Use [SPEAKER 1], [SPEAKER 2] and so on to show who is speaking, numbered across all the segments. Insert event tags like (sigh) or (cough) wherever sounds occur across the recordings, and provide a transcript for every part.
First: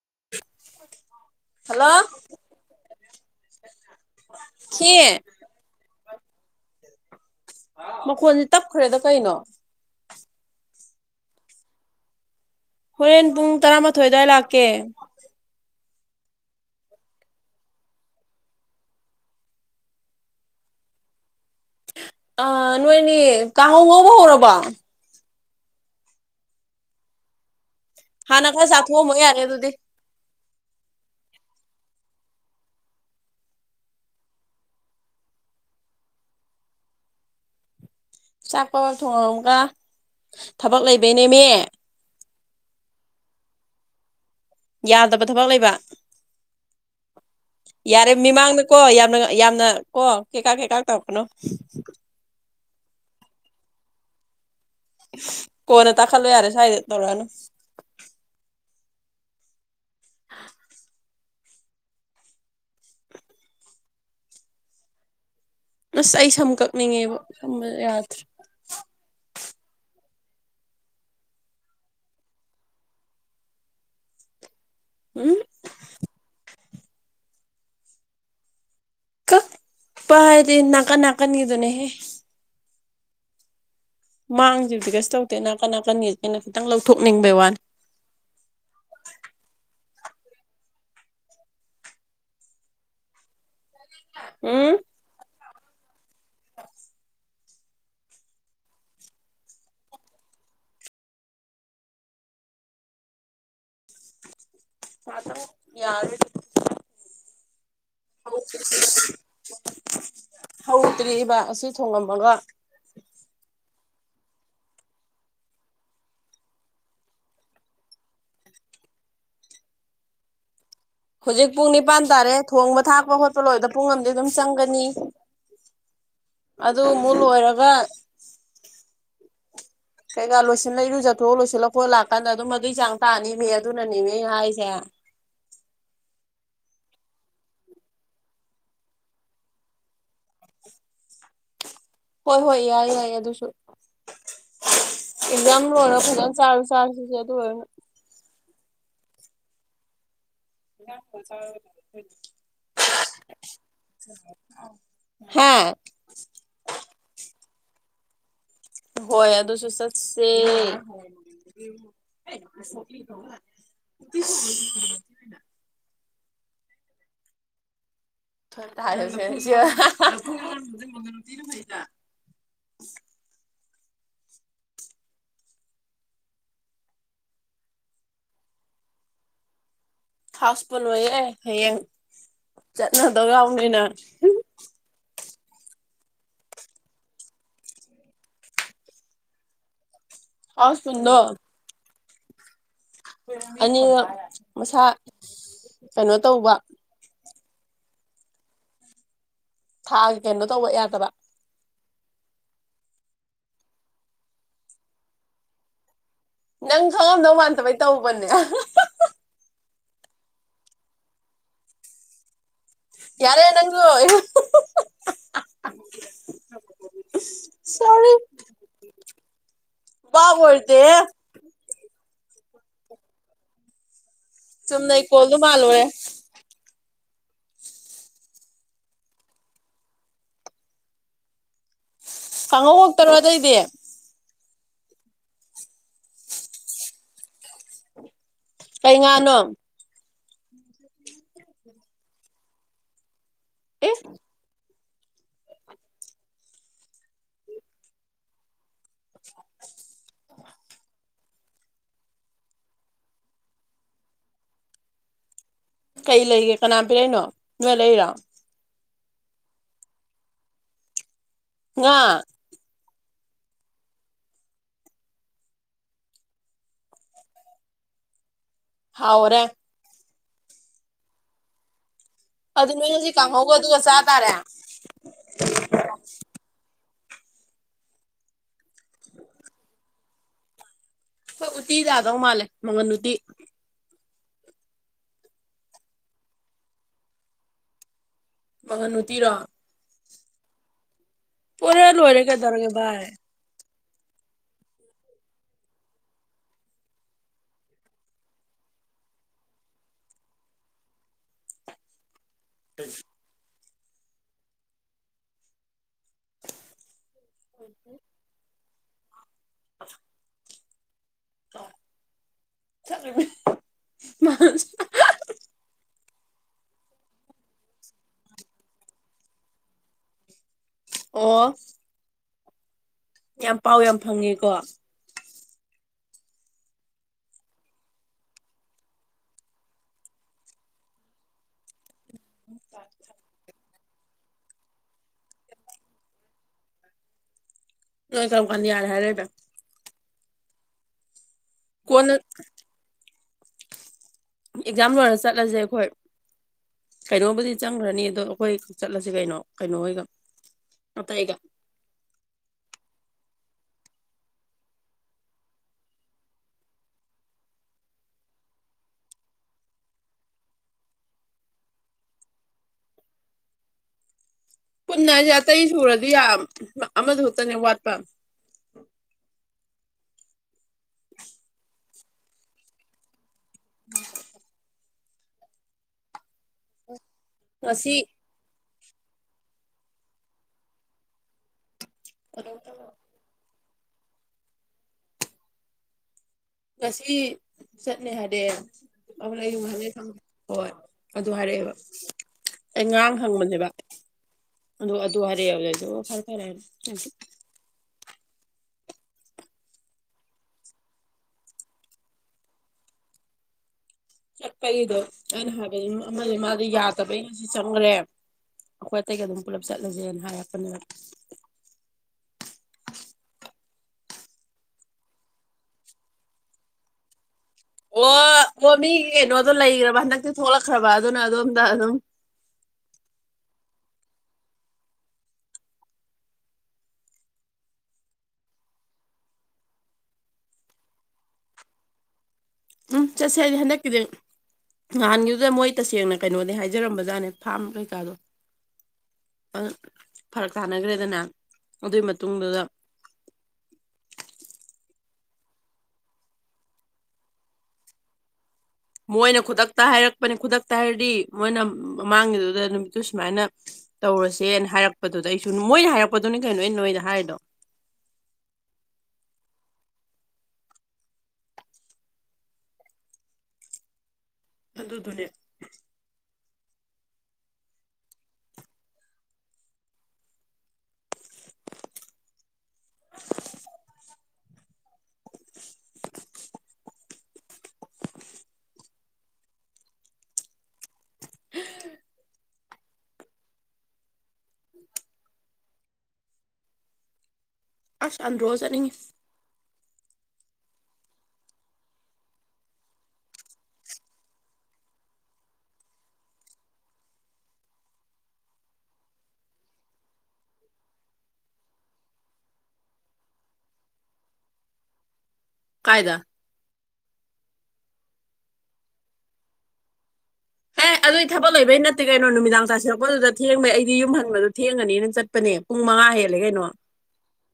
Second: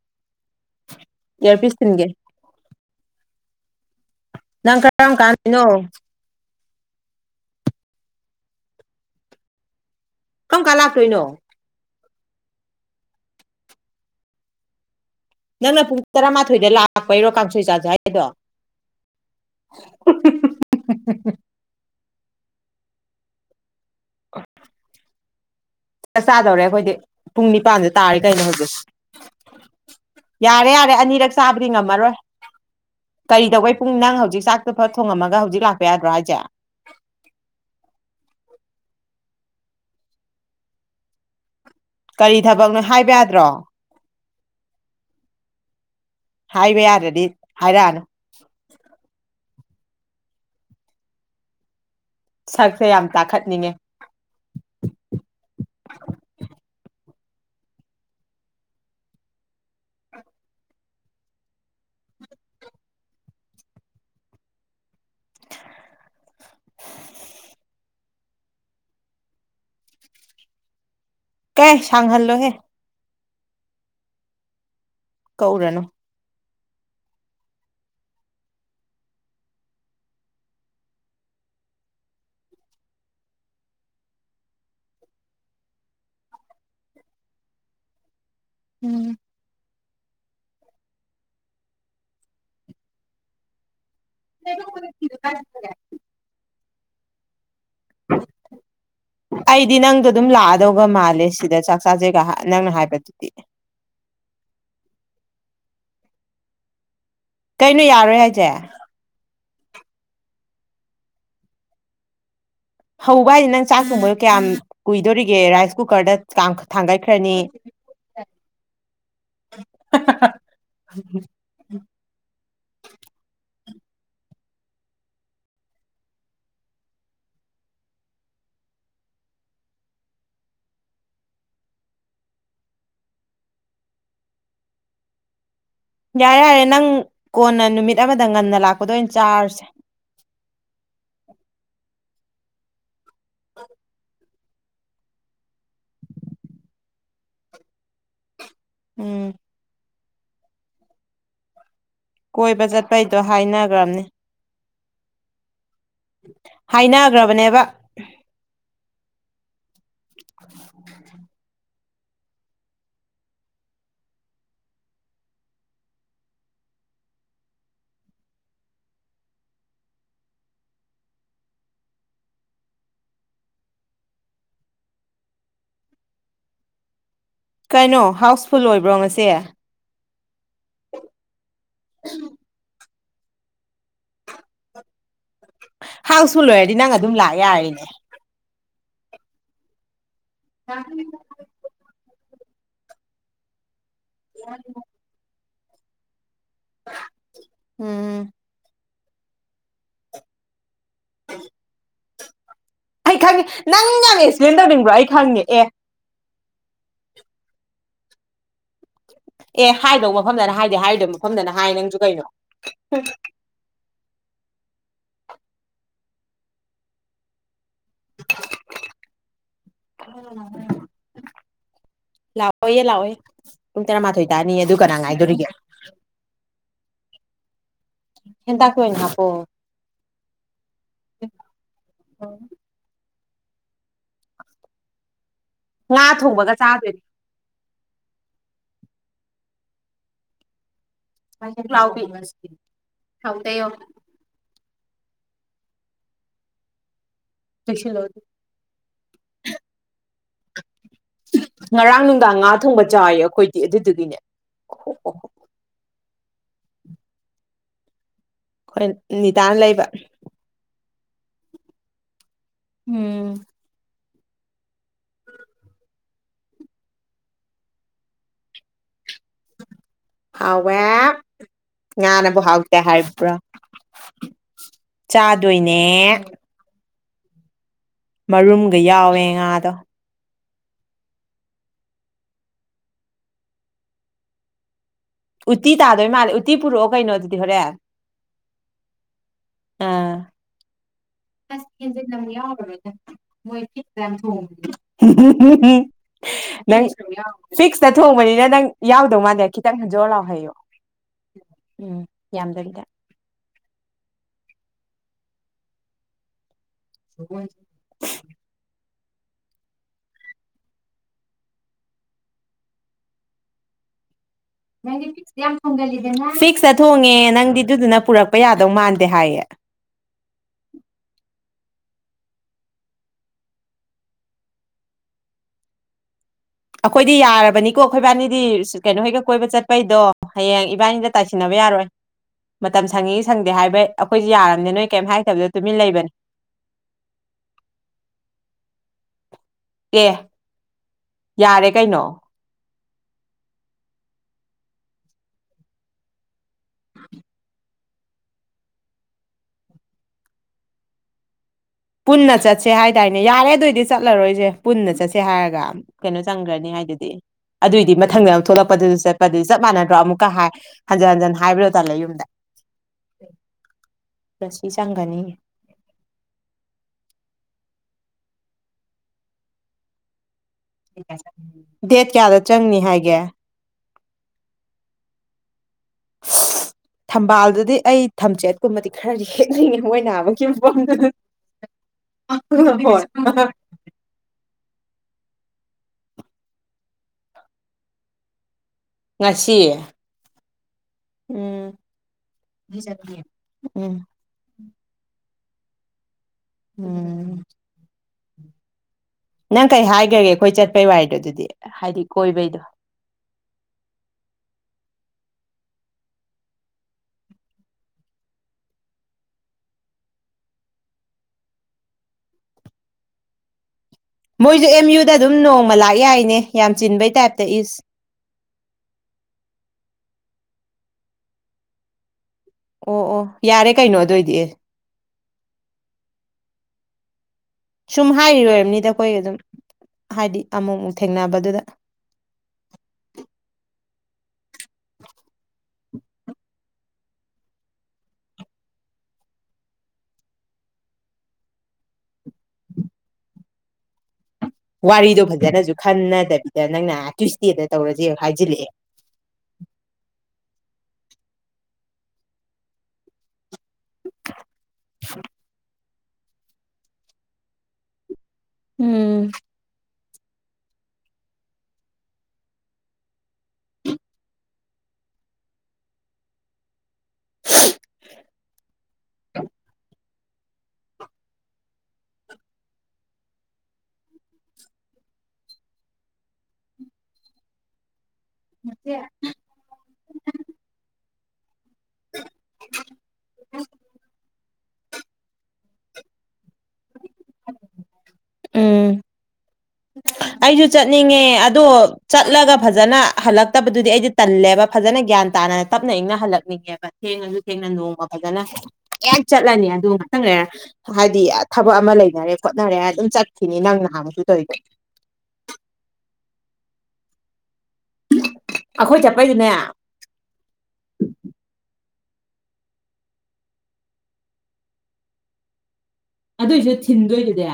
[SPEAKER 1] (inaudible)
[SPEAKER 2] earpiece ꯊꯤꯟꯒꯦ
[SPEAKER 1] hello (inaudible)
[SPEAKER 2] ꯅꯪ
[SPEAKER 1] ꯁꯤ
[SPEAKER 2] ꯀꯔꯝꯝ ꯀꯥꯟꯗꯅꯣ
[SPEAKER 1] ꯃꯈꯣꯟꯖꯦ ꯇꯞꯈ꯭ꯔꯦꯗ ꯀꯩꯅꯣ
[SPEAKER 2] ꯀꯝ ꯀꯥꯟ ꯂꯥꯛꯇꯣꯏꯅꯣ
[SPEAKER 1] ꯍꯣꯔꯦꯟ ꯄꯨꯡ ꯇꯔꯥꯃꯥꯊꯣꯏ ꯑꯗꯨꯋꯥꯏ ꯂꯥꯛꯀꯦ
[SPEAKER 2] ꯅꯪꯅ ꯄꯨꯡ ꯇꯔꯥꯃꯥꯊꯣꯏꯗ ꯂꯥꯛꯄꯩꯔꯣ ꯀꯥꯡꯁꯣꯏ ꯆꯥꯖꯦ ꯍꯥꯏꯗꯣ ꯍꯝꯍꯝꯍꯝ
[SPEAKER 1] ꯑ ꯅꯣꯏꯅꯤ ꯀꯥꯡꯍꯧ ꯉꯧꯕ ꯍꯧꯔꯕꯣ
[SPEAKER 2] ꯆꯥꯛ ꯆꯥꯗꯧꯔꯦ ꯑꯩꯈꯣꯏꯗꯤ ꯄꯨꯡ ꯅꯤꯄꯥꯟꯗ ꯇꯥꯔꯦ ꯀꯩꯅꯣ
[SPEAKER 1] ꯍꯥꯟꯅ ꯈꯔ
[SPEAKER 2] ꯍꯧꯖꯤꯛ
[SPEAKER 1] ꯆꯥꯊꯣꯛꯑꯝꯃꯣ ꯌꯥꯔꯦ ꯑꯗꯨꯗꯤ
[SPEAKER 2] ꯌꯥꯔꯦ ꯌꯥꯔꯦ ꯑꯅꯤꯔꯛ ꯆꯥꯕꯗꯤ ꯉꯝꯃꯔꯣꯏ ꯀꯔꯤ ꯇꯧꯕꯩ ꯄꯨꯡ ꯅꯪ ꯍꯧꯖꯤꯛ ꯆꯥꯛꯇꯣ ꯐꯠ ꯊꯣꯡꯉꯝꯃꯒ ꯍꯧꯖꯤꯛ ꯂꯥꯛꯄ ꯌꯥꯗ꯭ꯔꯣ ꯍꯥꯏꯁꯦ (inaudible)
[SPEAKER 1] ꯆꯥꯛ ꯄꯕꯞ ꯊꯣꯡꯉꯝꯃꯒ ꯊꯕꯛ ꯂꯩꯕꯩꯅꯦꯃꯤ
[SPEAKER 2] ꯀꯔꯤ ꯊꯕꯛꯅꯣ ꯍꯥꯏꯕ ꯌꯥꯗ꯭ꯔꯣ
[SPEAKER 1] ꯌꯥꯗꯕ ꯊꯕꯛ ꯂꯩꯕ
[SPEAKER 2] ꯍꯥꯏꯕ ꯌꯥꯗ꯭ꯔꯗꯤ ꯍꯥꯏꯔꯛꯑꯅꯨ
[SPEAKER 1] ꯌꯥꯔꯦ ꯃꯤꯃꯥꯡꯗꯀꯣ ꯌꯥꯝꯅ ꯌꯥꯝꯅ ꯀꯣ ꯀꯦꯀꯥ ꯀꯦꯀꯥ ꯇꯧꯀꯅꯣ
[SPEAKER 2] ꯁꯛꯁꯦ ꯌꯥꯝ ꯇꯥꯈꯠꯅꯤꯡꯉꯦ
[SPEAKER 1] ꯀꯣꯟꯅ ꯇꯥꯈꯠꯂꯣ ꯌꯥꯔꯦ ꯁꯥꯏꯗ ꯇꯧꯔꯛꯑꯅꯨ ꯑꯁ ꯑꯩ ꯁꯝ ꯀꯛꯅꯤꯡꯉꯦꯕꯣ ꯁꯝꯕ ꯌꯥꯗ꯭ꯔꯦ
[SPEAKER 2] ꯀ ꯁꯥꯡꯒꯜꯂꯣ ꯍꯦ
[SPEAKER 1] ꯎꯝ
[SPEAKER 2] ꯀꯛꯑꯨꯔꯅꯨ
[SPEAKER 1] ꯀꯛꯄ ꯍꯥꯏꯗꯤ ꯅꯀꯟ ꯅꯀꯟꯒꯤꯗꯨꯅꯦꯍꯦ ꯃꯥꯡꯁꯤꯕꯨꯗꯤ ꯀꯩꯁꯨ ꯇꯧꯗꯦ ꯅꯥꯀꯟ ꯅꯥꯀꯟꯒꯤ ꯑꯩꯅ ꯈꯤꯇꯪ ꯂꯧꯊꯣꯛꯅꯤꯡꯕꯩ ꯋꯥꯅꯤ
[SPEAKER 2] ꯎꯝ
[SPEAKER 1] ꯎꯝ
[SPEAKER 2] (unintelligible) (unintelligible) ꯑꯩꯗꯤ ꯅꯪꯗꯣ ꯑꯗꯨꯝ ꯂꯥꯛꯑꯗꯧꯒ ꯃꯥꯜꯂꯦ ꯁꯤꯗ ꯆꯥꯛ ꯆꯥꯖꯦꯒ ꯅꯪꯅ ꯍꯥꯏꯕꯗꯨꯗꯤ (inaudible)
[SPEAKER 1] ꯉꯥꯇꯪ ꯌꯥꯔꯂꯣꯏ
[SPEAKER 2] ꯀꯩꯅꯣ ꯌꯥꯔꯣꯏ ꯍꯥꯏꯖꯦ
[SPEAKER 1] ꯍꯧꯗ꯭ꯔꯤꯕ ꯑꯁꯤ ꯊꯣꯉꯝꯃꯒ
[SPEAKER 2] ꯍꯧꯕ ꯍꯥꯏꯖꯦ ꯅꯪ ꯆꯥꯛ ꯊꯣꯡꯕꯗꯣ ꯀꯌꯥꯝ ꯀꯨꯏꯗꯣꯔꯤꯒꯦ ꯔꯥꯏꯁ ꯀꯨꯀꯔꯗ ꯀꯥꯝ ꯊꯥꯡꯒꯠꯈ꯭ꯔꯅꯤ
[SPEAKER 1] ꯑꯗꯨ (inaudible)
[SPEAKER 2] (inaudible) ꯍꯥ ꯍꯥ ꯍꯥ
[SPEAKER 1] ꯍꯧꯖꯤꯛ ꯄꯨꯡ ꯅꯤꯄꯥꯟ ꯇꯥꯔꯦ ꯊꯣꯡꯕ ꯊꯥꯛꯄ ꯈꯣꯠꯄ ꯂꯣꯏꯕꯗ ꯄꯨꯡ ꯑꯃꯗꯤ ꯑꯗꯨꯝ ꯆꯪꯒꯅꯤ ꯑꯗꯨ ꯑꯃꯨꯛ ꯂꯣꯏꯔꯒ ꯀꯩꯀꯥ ꯂꯣꯏꯁꯤꯜꯂ ꯏꯔꯨꯖꯠꯊꯣꯛꯑ ꯂꯣꯏꯁꯤꯜꯂ ꯈꯣꯠꯂ ꯂꯥꯛꯀꯥꯟꯗ ꯑꯗꯨꯝ ꯑꯗꯨꯒꯤ ꯆꯥꯡ ꯇꯥꯅꯤꯃꯦ ꯑꯗꯨꯅꯅꯦꯃꯤ ꯑꯩ ꯍꯥꯏꯁꯦ
[SPEAKER 2] (inaudible) ꯌꯥꯔꯦ ꯌꯥꯔꯦ ꯅꯪ ꯀꯣꯟꯅ ꯅꯨꯃꯤꯠ ꯑꯃꯗ ꯉꯟꯅ ꯂꯥꯛꯄꯗ ꯑꯣꯏꯅ ꯆꯥꯔꯁꯦ
[SPEAKER 1] ꯍꯣꯏ ꯍꯣꯏ ꯌꯥꯏ ꯌꯥꯏ ꯑꯗꯨꯁꯨ ꯑꯦꯛꯖꯥꯝ ꯂꯣꯏꯔꯣ ꯐꯖꯅ ꯆꯥꯔꯖꯨ ꯆꯥꯔꯁꯤꯁꯦ ꯑꯗꯨ ꯑꯣꯏꯔꯅ
[SPEAKER 2] ꯎꯝ
[SPEAKER 1] ꯏ (inaudible)
[SPEAKER 2] ꯀꯣꯏꯕ ꯆꯠꯄꯩꯗꯣ ꯍꯥꯏꯅꯒ꯭ꯔꯝꯅꯦ
[SPEAKER 1] ꯍꯥꯥ
[SPEAKER 2] ꯍꯥꯏꯅꯒꯔꯕꯅꯦꯕ
[SPEAKER 1] ꯍꯣꯏ ꯑꯗꯨꯁꯨ ꯆꯠꯁꯦ (inaudible) ꯁꯤ (unintelligible)
[SPEAKER 2] (inaudible) ꯀꯩꯅꯣ ꯍꯥꯎꯁꯐꯨꯜ ꯑꯣꯏꯕ꯭ꯔꯣ ꯉꯁꯦ
[SPEAKER 1] ꯍꯥꯎꯁꯐꯨꯜ ꯑꯣꯏꯌꯦ ꯍꯌꯦꯡ ꯆꯠꯅꯗꯧ ꯌꯥꯎꯅꯤꯅ
[SPEAKER 2] ꯍꯥꯎꯁꯐꯨꯜ ꯑꯣꯏꯔꯗꯤ ꯅꯪ ꯑꯗꯨꯝ ꯂꯥꯛ ꯌꯥꯔꯤꯅꯦ ꯑ
[SPEAKER 1] ꯍꯥꯎꯁ
[SPEAKER 2] (unintelligible)
[SPEAKER 1] ꯑꯅꯤꯗꯣ ꯃꯁꯥ ꯀꯩꯅꯣ ꯇꯧꯕ
[SPEAKER 2] ꯎꯝ
[SPEAKER 1] ꯊꯥꯎ ꯀꯩꯅꯣ ꯇꯧꯕ ꯌꯥꯗꯕ
[SPEAKER 2] ꯑꯩ ꯈꯪꯉꯦ ꯅꯪ ꯌꯥꯝ ꯑꯦꯛꯁꯄ꯭ꯂꯦꯟ ꯇꯧꯅꯤꯡꯕ꯭ꯔꯣ ꯑꯩ ꯈꯪꯉꯦ ꯑꯦ
[SPEAKER 1] ꯅꯪ ꯈꯪꯉꯝꯗꯧ ꯃꯥꯟꯗꯕꯩ ꯇꯧꯕꯅꯦ ꯑꯍꯥꯥ ꯍꯥꯍꯥꯍꯥ
[SPEAKER 2] ꯑꯦ ꯍꯥꯏꯗꯧ ꯃꯐꯝꯗꯅ ꯍꯥꯏꯗꯦ ꯍꯥꯏꯔꯣꯏꯗꯣꯏ ꯃꯐꯝꯗꯅ ꯍꯥꯏ ꯅꯪꯁꯨ ꯀꯩꯅꯣ
[SPEAKER 1] ꯌꯥꯔꯦ ꯅꯪꯖꯨ ꯍ ꯍ ꯍ ꯁꯣꯔꯤ ꯕꯥꯕ ꯑꯣꯏꯔꯨꯗꯦꯍꯦ
[SPEAKER 2] ꯂꯥꯛꯑꯣꯌꯦ ꯂꯥꯛꯑꯣ ꯄꯨꯡ ꯇꯔꯥꯃꯥꯊꯣꯏ ꯇꯥꯅꯤ ꯑꯗꯨ ꯀꯅꯥ
[SPEAKER 1] ꯆꯨꯝꯅꯩ ꯀꯣꯜꯗꯣ
[SPEAKER 2] ꯉꯥꯏꯗꯣꯔꯤꯒꯦ
[SPEAKER 1] ꯃꯥꯜꯂꯨꯔꯦ
[SPEAKER 2] ꯍꯦꯟꯇꯥꯛꯇꯣ ꯑꯣꯏꯅ ꯍꯥꯞꯄꯣ
[SPEAKER 1] ꯀꯥꯡꯍꯧ ꯈꯛꯇꯔꯣ ꯑꯇꯩꯗꯤ
[SPEAKER 2] ꯉꯥ ꯊꯣꯡꯕꯒ ꯆꯥꯗꯣꯏꯅꯦ
[SPEAKER 1] ꯀꯩ ꯉꯥꯅꯣ
[SPEAKER 2] ꯄꯣꯛꯂꯥꯎꯕꯤ ꯊꯥꯎꯗꯩ ꯌꯣ
[SPEAKER 1] ꯑꯦ
[SPEAKER 2] ꯇꯩꯁꯤꯜꯂꯣ ꯗꯨꯝ
[SPEAKER 1] (inaudible)
[SPEAKER 2] (inaudible) ꯉꯔꯥꯡ ꯅꯨꯡꯗꯥꯡ ꯉꯥ ꯊꯣꯡꯕ ꯆꯥꯏꯌꯦ ꯑꯩꯈꯣꯏꯗꯤ ꯑꯗꯨꯗꯨꯒꯤꯅꯦ ꯑꯣꯍꯣ ꯑꯣꯍꯣ
[SPEAKER 1] ꯀꯩ ꯂꯩꯒꯦ ꯀꯅꯥ ꯄꯤꯔꯛꯏꯅꯣ ꯅꯣꯏ ꯂꯩꯔꯣ
[SPEAKER 2] ꯑꯩꯈꯣꯏ ꯅꯤꯇꯥꯅꯥ ꯂꯩꯕ
[SPEAKER 1] ꯉꯥ
[SPEAKER 2] ꯎꯝ (inaudible)
[SPEAKER 1] ꯍꯥꯎꯔꯦ
[SPEAKER 2] ꯍꯥꯎꯋꯦ ꯉꯥꯅꯕꯨ
[SPEAKER 1] ꯑꯗꯨ
[SPEAKER 2] ꯍꯥꯎꯇꯦ
[SPEAKER 1] ꯅꯣꯏ ꯉꯁꯤ
[SPEAKER 2] ꯍꯥꯏꯕ꯭ꯔꯣ
[SPEAKER 1] ꯀꯥꯡꯍꯧꯒ ꯑꯗꯨꯒ ꯆꯥ ꯇꯥꯔꯦ
[SPEAKER 2] ꯆꯥꯗꯣꯏꯅꯦ ꯃꯔꯨꯝꯒ ꯌꯥꯎꯋꯦ ꯉꯥꯗꯣ
[SPEAKER 1] ꯈꯣꯏ ꯎꯇꯤ ꯇꯥꯗꯧ ꯃꯥꯜꯂꯦ ꯃꯪꯒꯟ ꯎꯇꯤ
[SPEAKER 2] ꯎꯠꯇꯤ ꯇꯥꯗꯣꯏ ꯃꯥꯜꯂꯦ ꯎꯠꯇꯤ ꯄꯨꯔꯛꯑꯣ ꯀꯩꯅꯣ ꯑꯗꯨꯗꯤ ꯍꯣꯔꯦꯟ
[SPEAKER 1] ꯃꯒꯟ ꯎꯇꯤꯔꯣ
[SPEAKER 2] ꯑꯥ ꯑꯁ
[SPEAKER 1] ꯄꯨꯔ ꯂꯣꯏꯔꯦ
[SPEAKER 2] ꯍꯦꯟꯖꯟꯅꯕꯨ
[SPEAKER 1] ꯀꯩꯗꯧꯔꯒꯦ
[SPEAKER 2] ꯌꯥꯎꯔꯔꯣꯏꯗ
[SPEAKER 1] ꯚꯥꯏ
[SPEAKER 2] ꯃꯣꯏ ꯂꯤꯛꯅ ꯊꯣꯡꯕꯅꯤ ꯅꯪ ꯐꯤꯛꯁꯇ ꯊꯣꯡꯕꯅꯤꯅ ꯅꯪ ꯌꯥꯎꯗꯧ ꯃꯥꯟꯗꯦ ꯈꯤꯇꯪ ꯖꯣꯔ ꯂꯥꯎ ꯍꯩꯌꯣ ꯎꯝ ꯌꯥꯝꯗꯕꯤꯗ ꯎꯝ
[SPEAKER 1] (unintelligible) (unintelligible)
[SPEAKER 2] ꯅꯪꯗꯤ ꯐꯤꯛꯁꯇ ꯌꯥꯝ ꯊꯣꯡꯒꯜꯂꯤ ꯐꯤꯛꯁꯇ ꯊꯣꯡꯉꯦ ꯅꯪꯗꯤ ꯑꯗꯨꯗꯨꯅ ꯄꯨꯔꯛꯄ ꯌꯥꯗꯧ ꯃꯥꯟꯗꯦ ꯍꯥꯏꯌꯦ
[SPEAKER 1] ꯑꯣ ꯌꯥꯝ ꯄꯥꯎ ꯌꯥꯝ ꯐꯪꯉꯦꯀꯣ
[SPEAKER 2] ꯑꯩꯈꯣꯏꯗꯤ ꯌꯥꯔꯕꯅꯤꯀꯣ ꯑꯩꯈꯣꯏ ꯏꯕꯥꯅꯤꯗꯤ ꯀꯩꯅꯣ ꯍꯣꯏꯒ ꯀꯣꯏꯕ ꯆꯠꯄꯩꯗꯣ ꯍꯌꯦꯡ ꯏꯕꯥꯅꯤꯗ ꯇꯥꯏꯁꯤꯟꯅꯕ ꯌꯥꯔꯣꯏ ꯃꯇꯝ ꯁꯪꯉꯦ ꯁꯪꯗꯦ ꯍꯥꯏꯕ ꯑꯩꯈꯣꯏꯗꯤ ꯌꯥꯔꯝꯅꯤ ꯅꯣꯏ ꯀꯩꯝ ꯍꯥꯏꯔꯛꯇꯕꯗꯨꯗ ꯇꯨꯃꯤꯟ ꯂꯩꯕꯅꯦ
[SPEAKER 1] ꯅꯣꯏ ꯀꯔꯝ ꯀꯥꯟ ꯌꯥꯔꯦ ꯍꯥꯏꯔꯛꯏꯕ
[SPEAKER 2] ꯑꯦ ꯌꯥꯔꯦ ꯀꯩꯅꯣ
[SPEAKER 1] ꯀꯣꯟꯅ ꯑꯦꯛꯖꯥꯝ ꯂꯣꯏꯔ ꯆꯠꯂꯁꯦ ꯑꯩꯈꯣꯏ ꯀꯩꯅꯣꯕꯨꯗꯤ ꯆꯪꯒ꯭ꯔꯅꯤ ꯑꯗꯣ ꯑꯩꯈꯣꯏ ꯆꯠꯂꯁꯤ ꯀꯩꯅꯣ ꯀꯩꯅꯣ ꯍꯣꯏꯒ ꯃꯠꯇꯩꯒ
[SPEAKER 2] ꯄꯨꯟꯅ ꯆꯠꯁꯦ ꯍꯥꯏꯗꯥꯏꯅꯦ ꯌꯥꯔꯦ ꯑꯗꯨꯑꯣꯏꯗꯤ ꯆꯠꯂꯔꯣꯏꯁꯦ ꯄꯨꯟꯅ ꯆꯠꯁꯦ ꯍꯥꯏꯔꯒ ꯀꯩꯅꯣ ꯆꯪꯒ꯭ꯔꯅꯤ ꯍꯥꯏ ꯍꯥꯏꯗꯨꯗꯤ ꯑꯗꯨꯑꯣꯏꯗꯤ ꯃꯊꯪꯗ ꯑꯃꯨꯛ ꯊꯣꯛꯂꯛꯄꯗꯖꯨ ꯆꯠꯄꯗꯤ ꯆꯞ ꯃꯥꯟꯅꯗ꯭ꯔꯣ ꯑꯃꯨꯛꯀ ꯍꯥꯏ ꯍꯟꯖꯟ ꯍꯟꯖꯟ ꯍꯥꯏꯕꯗꯣ ꯇꯜꯂꯦ ꯌꯨꯝꯗ (inaudible)
[SPEAKER 1] ꯄꯨꯟꯅ ꯍꯥꯏꯖꯦ
[SPEAKER 2] ꯆꯪꯒꯅꯤ
[SPEAKER 1] ꯑꯇꯩ ꯁꯨꯔꯗꯤ ꯌꯥꯝ ꯑꯃꯗꯨ ꯈꯛꯇꯅꯦ ꯋꯥꯠꯄ
[SPEAKER 2] ꯗꯦꯠ ꯀꯌꯥꯗ ꯆꯪꯅꯤ ꯍꯥꯏꯒꯦ
[SPEAKER 1] (unintelligible)
[SPEAKER 2] ꯊꯝꯕꯥꯜꯗꯗꯤ
[SPEAKER 1] ꯉꯁꯤ
[SPEAKER 2] ꯑꯩ ꯊꯝꯆꯦꯠ ꯀꯨꯝꯃꯗꯤ ꯈꯔꯗꯤ ꯍꯦꯅꯤꯡꯉꯦ ꯃꯣꯏ ꯅꯍꯥꯟꯃꯛꯀꯤ ꯃꯐꯝꯗꯨꯗꯤ ꯍꯣꯏ
[SPEAKER 1] ꯉꯁꯤ ꯆꯠꯅꯦ ꯍꯥꯏꯔꯛꯑꯦ ꯑꯃ ꯑꯩꯌꯨ
[SPEAKER 2] ꯉꯁꯤ
[SPEAKER 1] ꯍꯣꯏ ꯑꯗꯨ ꯍꯥꯏꯔꯛꯑꯦꯕ
[SPEAKER 2] ꯎꯝ
[SPEAKER 1] ꯑꯩ ꯉꯔꯥꯡ ꯍꯪꯕꯅꯦꯕ
[SPEAKER 2] ꯎꯝ
[SPEAKER 1] ꯑꯗꯨ ꯑꯗꯨ ꯍꯔꯦ ꯑꯗꯨ ꯑꯩꯁꯨ ꯑꯣ ꯐꯔꯦ ꯐꯔꯦꯅ ꯑꯩꯁꯨ
[SPEAKER 2] ꯎꯝ ꯅꯪ ꯀꯩ ꯍꯥꯏꯒꯔꯒꯦ ꯑꯩꯈꯣꯏ ꯆꯠꯄꯩ ꯋꯥꯔꯤꯗꯣ ꯑꯗꯨꯗꯤ ꯍꯥꯏꯗꯤ ꯀꯣꯏꯕꯩꯗꯣ
[SPEAKER 1] ꯆꯠꯄꯒꯤꯗꯣ ꯑꯩꯅ ꯍꯥꯏꯕꯗꯤ ꯃꯥꯗꯤ ꯌꯥꯗꯕꯩ ꯉꯁꯤ ꯆꯪꯒꯔꯦ ꯑꯩꯈꯣꯏ ꯑꯇꯩꯒ ꯑꯗꯨꯝ ꯄꯨꯜꯂꯞ ꯆꯠꯂꯁꯦꯅ ꯍꯥꯏꯔꯛꯄꯅꯦꯕ
[SPEAKER 2] (inaudible) ꯃꯣꯏꯖꯨ ꯑꯦꯝ ꯌꯨꯗ ꯑꯗꯨꯝ ꯅꯣꯡꯃ ꯂꯥꯛ ꯌꯥꯏꯅꯦ ꯌꯥꯝ ꯆꯤꯟꯕꯩ ꯇꯥꯏꯞ
[SPEAKER 1] ꯑꯣ ꯑꯣ ꯃꯤ ꯀꯩꯅꯣꯗꯣ ꯂꯩꯒꯔꯕ ꯍꯟꯗꯛꯇꯤ ꯊꯣꯛꯂꯛꯈ꯭ꯔꯕ ꯑꯗꯨꯅ ꯑꯗꯣꯝꯗ ꯑꯗꯨꯝ
[SPEAKER 2] ꯑꯣ ꯑꯣ ꯌꯥꯔꯦ ꯀꯩꯅꯣ ꯑꯗꯨꯏꯗꯤ ꯁꯨꯝ ꯍꯥꯏꯔꯤ ꯑꯣꯏꯔꯝꯅꯤꯗ ꯑꯩꯈꯣꯏ ꯑꯗꯨꯝ ꯍꯥꯏꯗꯤ ꯑꯃꯨꯛ ꯑꯃꯨꯛ ꯊꯦꯡꯅꯕꯗꯨꯗ
[SPEAKER 1] ꯎꯝ ꯆꯠꯁꯦ ꯍꯥꯏꯗꯤ ꯍꯟꯗꯛꯀꯤꯗꯤ ꯅꯍꯥꯟꯒꯤꯗꯨꯗ ꯃꯣꯏ ꯇꯁꯦꯡꯅ ꯀꯩꯅꯣꯅꯦ ꯍꯥꯏꯖꯔꯝꯕꯖꯥꯠꯅꯦ ꯐꯥꯔꯝ ꯀꯩꯀꯥꯗꯣ ꯐꯔꯛ ꯇꯥꯅꯒ꯬ꯔꯦꯗꯅ ꯑꯗꯨꯏ ꯃꯇꯨꯡꯗꯨꯗ
[SPEAKER 2] ꯋꯥ ꯋꯥꯔꯤꯗꯣ ꯐꯖꯅꯖꯨ ꯈꯟꯅꯗꯕꯤꯗ ꯅꯪꯅ ꯇ꯭ꯌꯨꯁꯗꯦꯗ ꯇꯧꯔꯖꯦ ꯍꯥꯏꯖꯤꯜꯂꯛꯑꯦ
[SPEAKER 1] ꯃꯣꯏꯅ ꯈꯨꯗꯛꯇ ꯍꯥꯏꯔꯛꯄꯅꯦ ꯈꯨꯗꯛꯇ ꯍꯥꯏꯔꯗꯤ ꯃꯣꯏꯅ ꯃꯃꯥꯡꯒꯤꯗꯨꯗ ꯅꯨꯃꯤꯠꯇꯨ ꯁꯨꯃꯥꯏꯅ ꯇꯧꯔꯁꯦ ꯍꯥꯏꯔꯛꯄꯗꯨꯗ ꯑꯩꯖꯨ ꯃꯣꯏꯅ ꯍꯥꯏꯔꯛꯄꯗꯨꯅꯤ ꯀꯩꯅꯣ ꯅꯣꯏꯗ ꯍꯥꯏꯔꯤꯗꯣ
[SPEAKER 2] ꯎꯝ
[SPEAKER 1] ꯑꯗꯨꯗꯨꯅꯦ
[SPEAKER 2] (unintelligible)
[SPEAKER 1] (inaudible)
[SPEAKER 2] (unintelligible) (unintelligible)
[SPEAKER 1] ꯑꯁ ꯑꯟꯗꯔꯣ ꯆꯠꯅꯤꯡꯉꯤ
[SPEAKER 2] (unintelligible) ꯑꯩꯖꯨ ꯆꯠꯅꯤꯡꯉꯦ ꯑꯗꯣ ꯆꯠꯂꯒ ꯐꯖꯅ ꯍꯜꯂꯛꯇꯕꯗꯨꯗꯤ ꯑꯩꯗꯤ ꯇꯜꯂꯦꯕ ꯐꯖꯅ ꯒ꯭ꯌꯥꯟ ꯇꯅ ꯇꯞꯅ ꯏꯪꯅ ꯍꯜꯂꯛꯅꯤꯡꯉꯦꯕ ꯊꯦꯡꯉꯁꯨ ꯊꯦꯡꯅ ꯅꯣꯡꯃ ꯐꯖꯅ ꯍꯦꯛ ꯆꯠꯂꯅꯤ ꯑꯗꯨ ꯉꯇꯪ ꯍꯥꯏꯗꯤ ꯊꯕꯛ ꯑꯃ ꯂꯩꯅꯔꯦ ꯈꯣꯠꯅꯔꯦ ꯑꯗꯨꯝ ꯆꯠꯈꯤꯅꯤ ꯅꯪ ꯅꯍꯥꯟꯃꯨꯛꯁꯨ ꯇꯧꯔꯤꯗꯣ
[SPEAKER 1] ꯀꯥꯏꯗ
[SPEAKER 2] ꯑꯩꯈꯣꯏ ꯆꯠꯄꯩꯗꯨꯅꯦ
[SPEAKER 1] ꯑꯗꯨꯗꯤ ꯊꯕꯛ ꯂꯩꯕꯩ ꯅꯠꯇꯦ ꯀꯩꯅꯣ ꯅꯨꯃꯤꯗꯥꯡ ꯇꯁꯤꯜꯂꯛꯄꯗꯨꯗ ꯊꯦꯡꯕꯩ ꯑꯩꯗꯤ ꯌꯨꯝ ꯍꯟꯕꯗꯣ ꯊꯦꯡꯉꯅꯤꯅ ꯆꯠꯄꯅꯦ ꯄꯨꯡ ꯃꯉꯥ ꯍꯦꯜꯂꯦ ꯀꯩꯅꯣ
[SPEAKER 2] ꯑꯗꯨꯏꯁꯨ ꯊꯤꯟꯗꯣꯏꯗꯨꯗꯤ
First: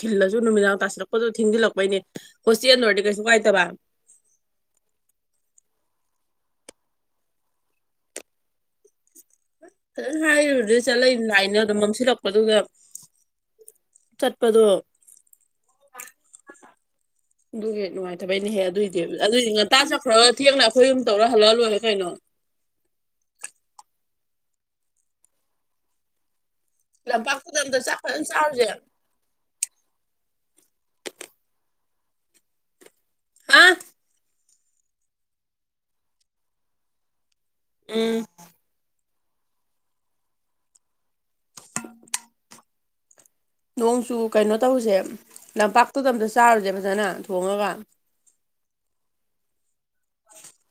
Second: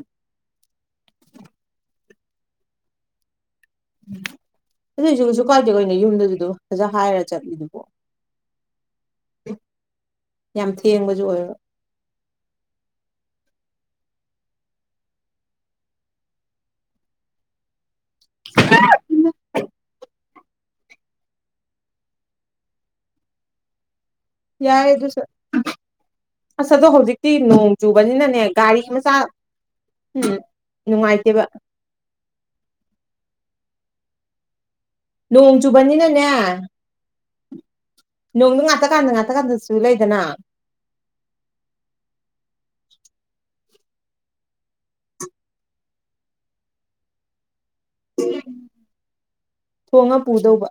[SPEAKER 1] ꯊꯤꯜꯂꯖꯨ ꯅꯨꯃꯤꯗꯥꯡ ꯇꯥꯁꯤꯜꯂꯛꯄꯗꯨ ꯊꯦꯡꯖꯤꯜꯂꯛꯄꯩꯅꯦ ꯍꯣꯁꯇꯦꯜ ꯑꯣꯏꯔꯗꯤ ꯀꯩꯁꯨ ꯀꯥꯏꯗꯕ
[SPEAKER 2] ꯎꯝ ꯑꯗꯨꯏꯖꯨ ꯀꯩꯁꯨ ꯀꯥꯏꯗꯦ ꯀꯩꯅꯣ ꯌꯨꯝꯗꯖꯨ ꯐꯖꯅ ꯍꯥꯏꯔ ꯆꯠꯂꯤꯗꯨꯕꯣ
[SPEAKER 1] ꯐꯖꯅ
[SPEAKER 2] ꯌꯥꯝ
[SPEAKER 1] ꯍꯥꯏꯔꯒ ꯆꯠꯂꯛꯏ
[SPEAKER 2] ꯊꯦꯡꯕꯁꯨ ꯑꯣꯏꯔꯣꯏ
[SPEAKER 1] ꯂꯥꯛꯏꯅ ꯑꯗꯨꯝ ꯃꯝꯁꯤꯜꯂꯛꯄꯗꯨꯗ ꯆꯠꯄꯗꯣ ꯑꯗꯨꯒꯤ ꯅꯨꯡꯉꯥꯏ ꯕꯩꯅꯦꯍꯦ ꯑꯗꯨꯏꯗꯤ ꯉꯟꯇꯥ ꯆꯠꯈ꯭ꯔꯥꯒ ꯊꯦꯡꯅ ꯑꯩꯈꯣꯏ ꯑꯍꯨꯝ ꯇꯧꯔ ꯍꯜꯂꯛꯑ ꯂꯣꯏꯔꯦ ꯀꯩꯅꯣ
[SPEAKER 2] ꯌꯥꯏ ꯑꯗꯨ ꯁꯨ ꯑꯁ ꯑꯗꯣ ꯍꯧꯖꯤꯛꯇꯤ
[SPEAKER 1] ꯂꯝꯄꯥꯛꯇꯨꯗ
[SPEAKER 2] ꯅꯣꯡ
[SPEAKER 1] ꯑꯝꯇ ꯆꯥꯛ ꯐꯖꯅ
[SPEAKER 2] ꯆꯨꯕꯅꯤꯅꯅꯦ
[SPEAKER 1] ꯆꯥꯔꯨꯁꯦ
[SPEAKER 2] ꯒꯥꯔꯤ ꯃꯆꯥ ꯎꯝ ꯅꯨꯡꯉꯥꯏꯇꯦꯕ
[SPEAKER 1] ꯑꯥ
[SPEAKER 2] ꯅꯣꯡ ꯆꯨꯕꯅꯤꯅꯅꯦ
[SPEAKER 1] ꯎꯝ
[SPEAKER 2] ꯅꯣꯡꯗ ꯉꯥꯛꯇꯀꯥꯟꯗ ꯉꯥꯛꯇ (unintelligible) ꯂꯩꯗꯅ
[SPEAKER 1] ꯅꯣꯡꯆꯨ ꯀꯩꯅꯣ ꯇꯧꯖꯦ ꯂꯝꯄꯥꯛꯇꯨꯗ ꯑꯝꯇ ꯆꯥꯔꯨꯖꯦ ꯐꯖꯅ ꯊꯣꯡꯉꯒ
[SPEAKER 2] ꯊꯣꯡꯉ ꯄꯨꯗꯧꯕ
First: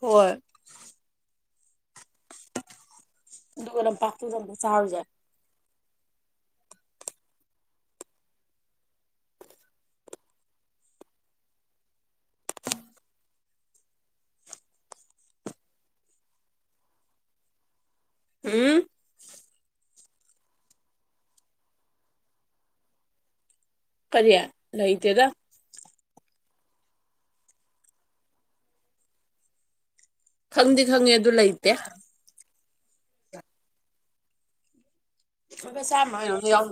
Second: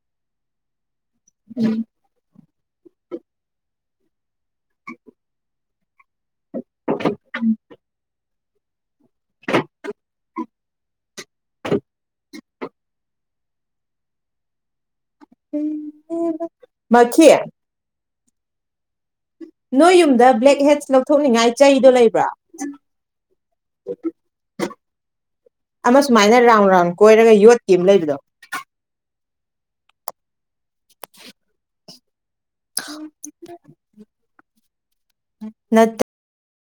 [SPEAKER 1] ꯍꯣꯏ
[SPEAKER 2] ꯎꯝ
[SPEAKER 1] ꯑꯗꯨꯒ ꯂꯝꯄꯥꯛꯗꯨꯗ ꯑꯝꯇ ꯆꯥꯔꯨꯖꯦ
[SPEAKER 2] (unintelligible) (unintelligible)
[SPEAKER 1] ꯍꯨꯝ
[SPEAKER 2] ꯅꯣꯏ ꯌꯨꯝꯗ ꯕ꯭ꯂꯦꯛꯍꯦꯠꯁ ꯂꯧꯊꯣꯛꯅꯤꯡꯉꯥꯏ ꯆꯩꯗꯣ ꯂꯩꯕ꯭ꯔꯣ
[SPEAKER 1] ꯀꯔꯤ ꯂꯩꯇꯦꯗ
[SPEAKER 2] ꯑꯃ ꯁꯨꯃꯥꯏꯅ ꯔꯥꯎꯟ ꯔꯥꯎꯟ ꯀꯣꯏꯔꯒ ꯌꯣꯠꯀꯤ ꯑꯃ ꯂꯩꯕꯗꯣ
[SPEAKER 1] ꯈꯪꯗꯤ ꯈꯪꯉꯦ ꯑꯗꯨ ꯂꯩꯇꯦ
[SPEAKER 2] ꯈꯪ
[SPEAKER 1] ꯂꯨꯄꯥ ꯆꯥꯝ ꯀꯩꯔꯣꯝꯗꯤ ꯌꯥꯎ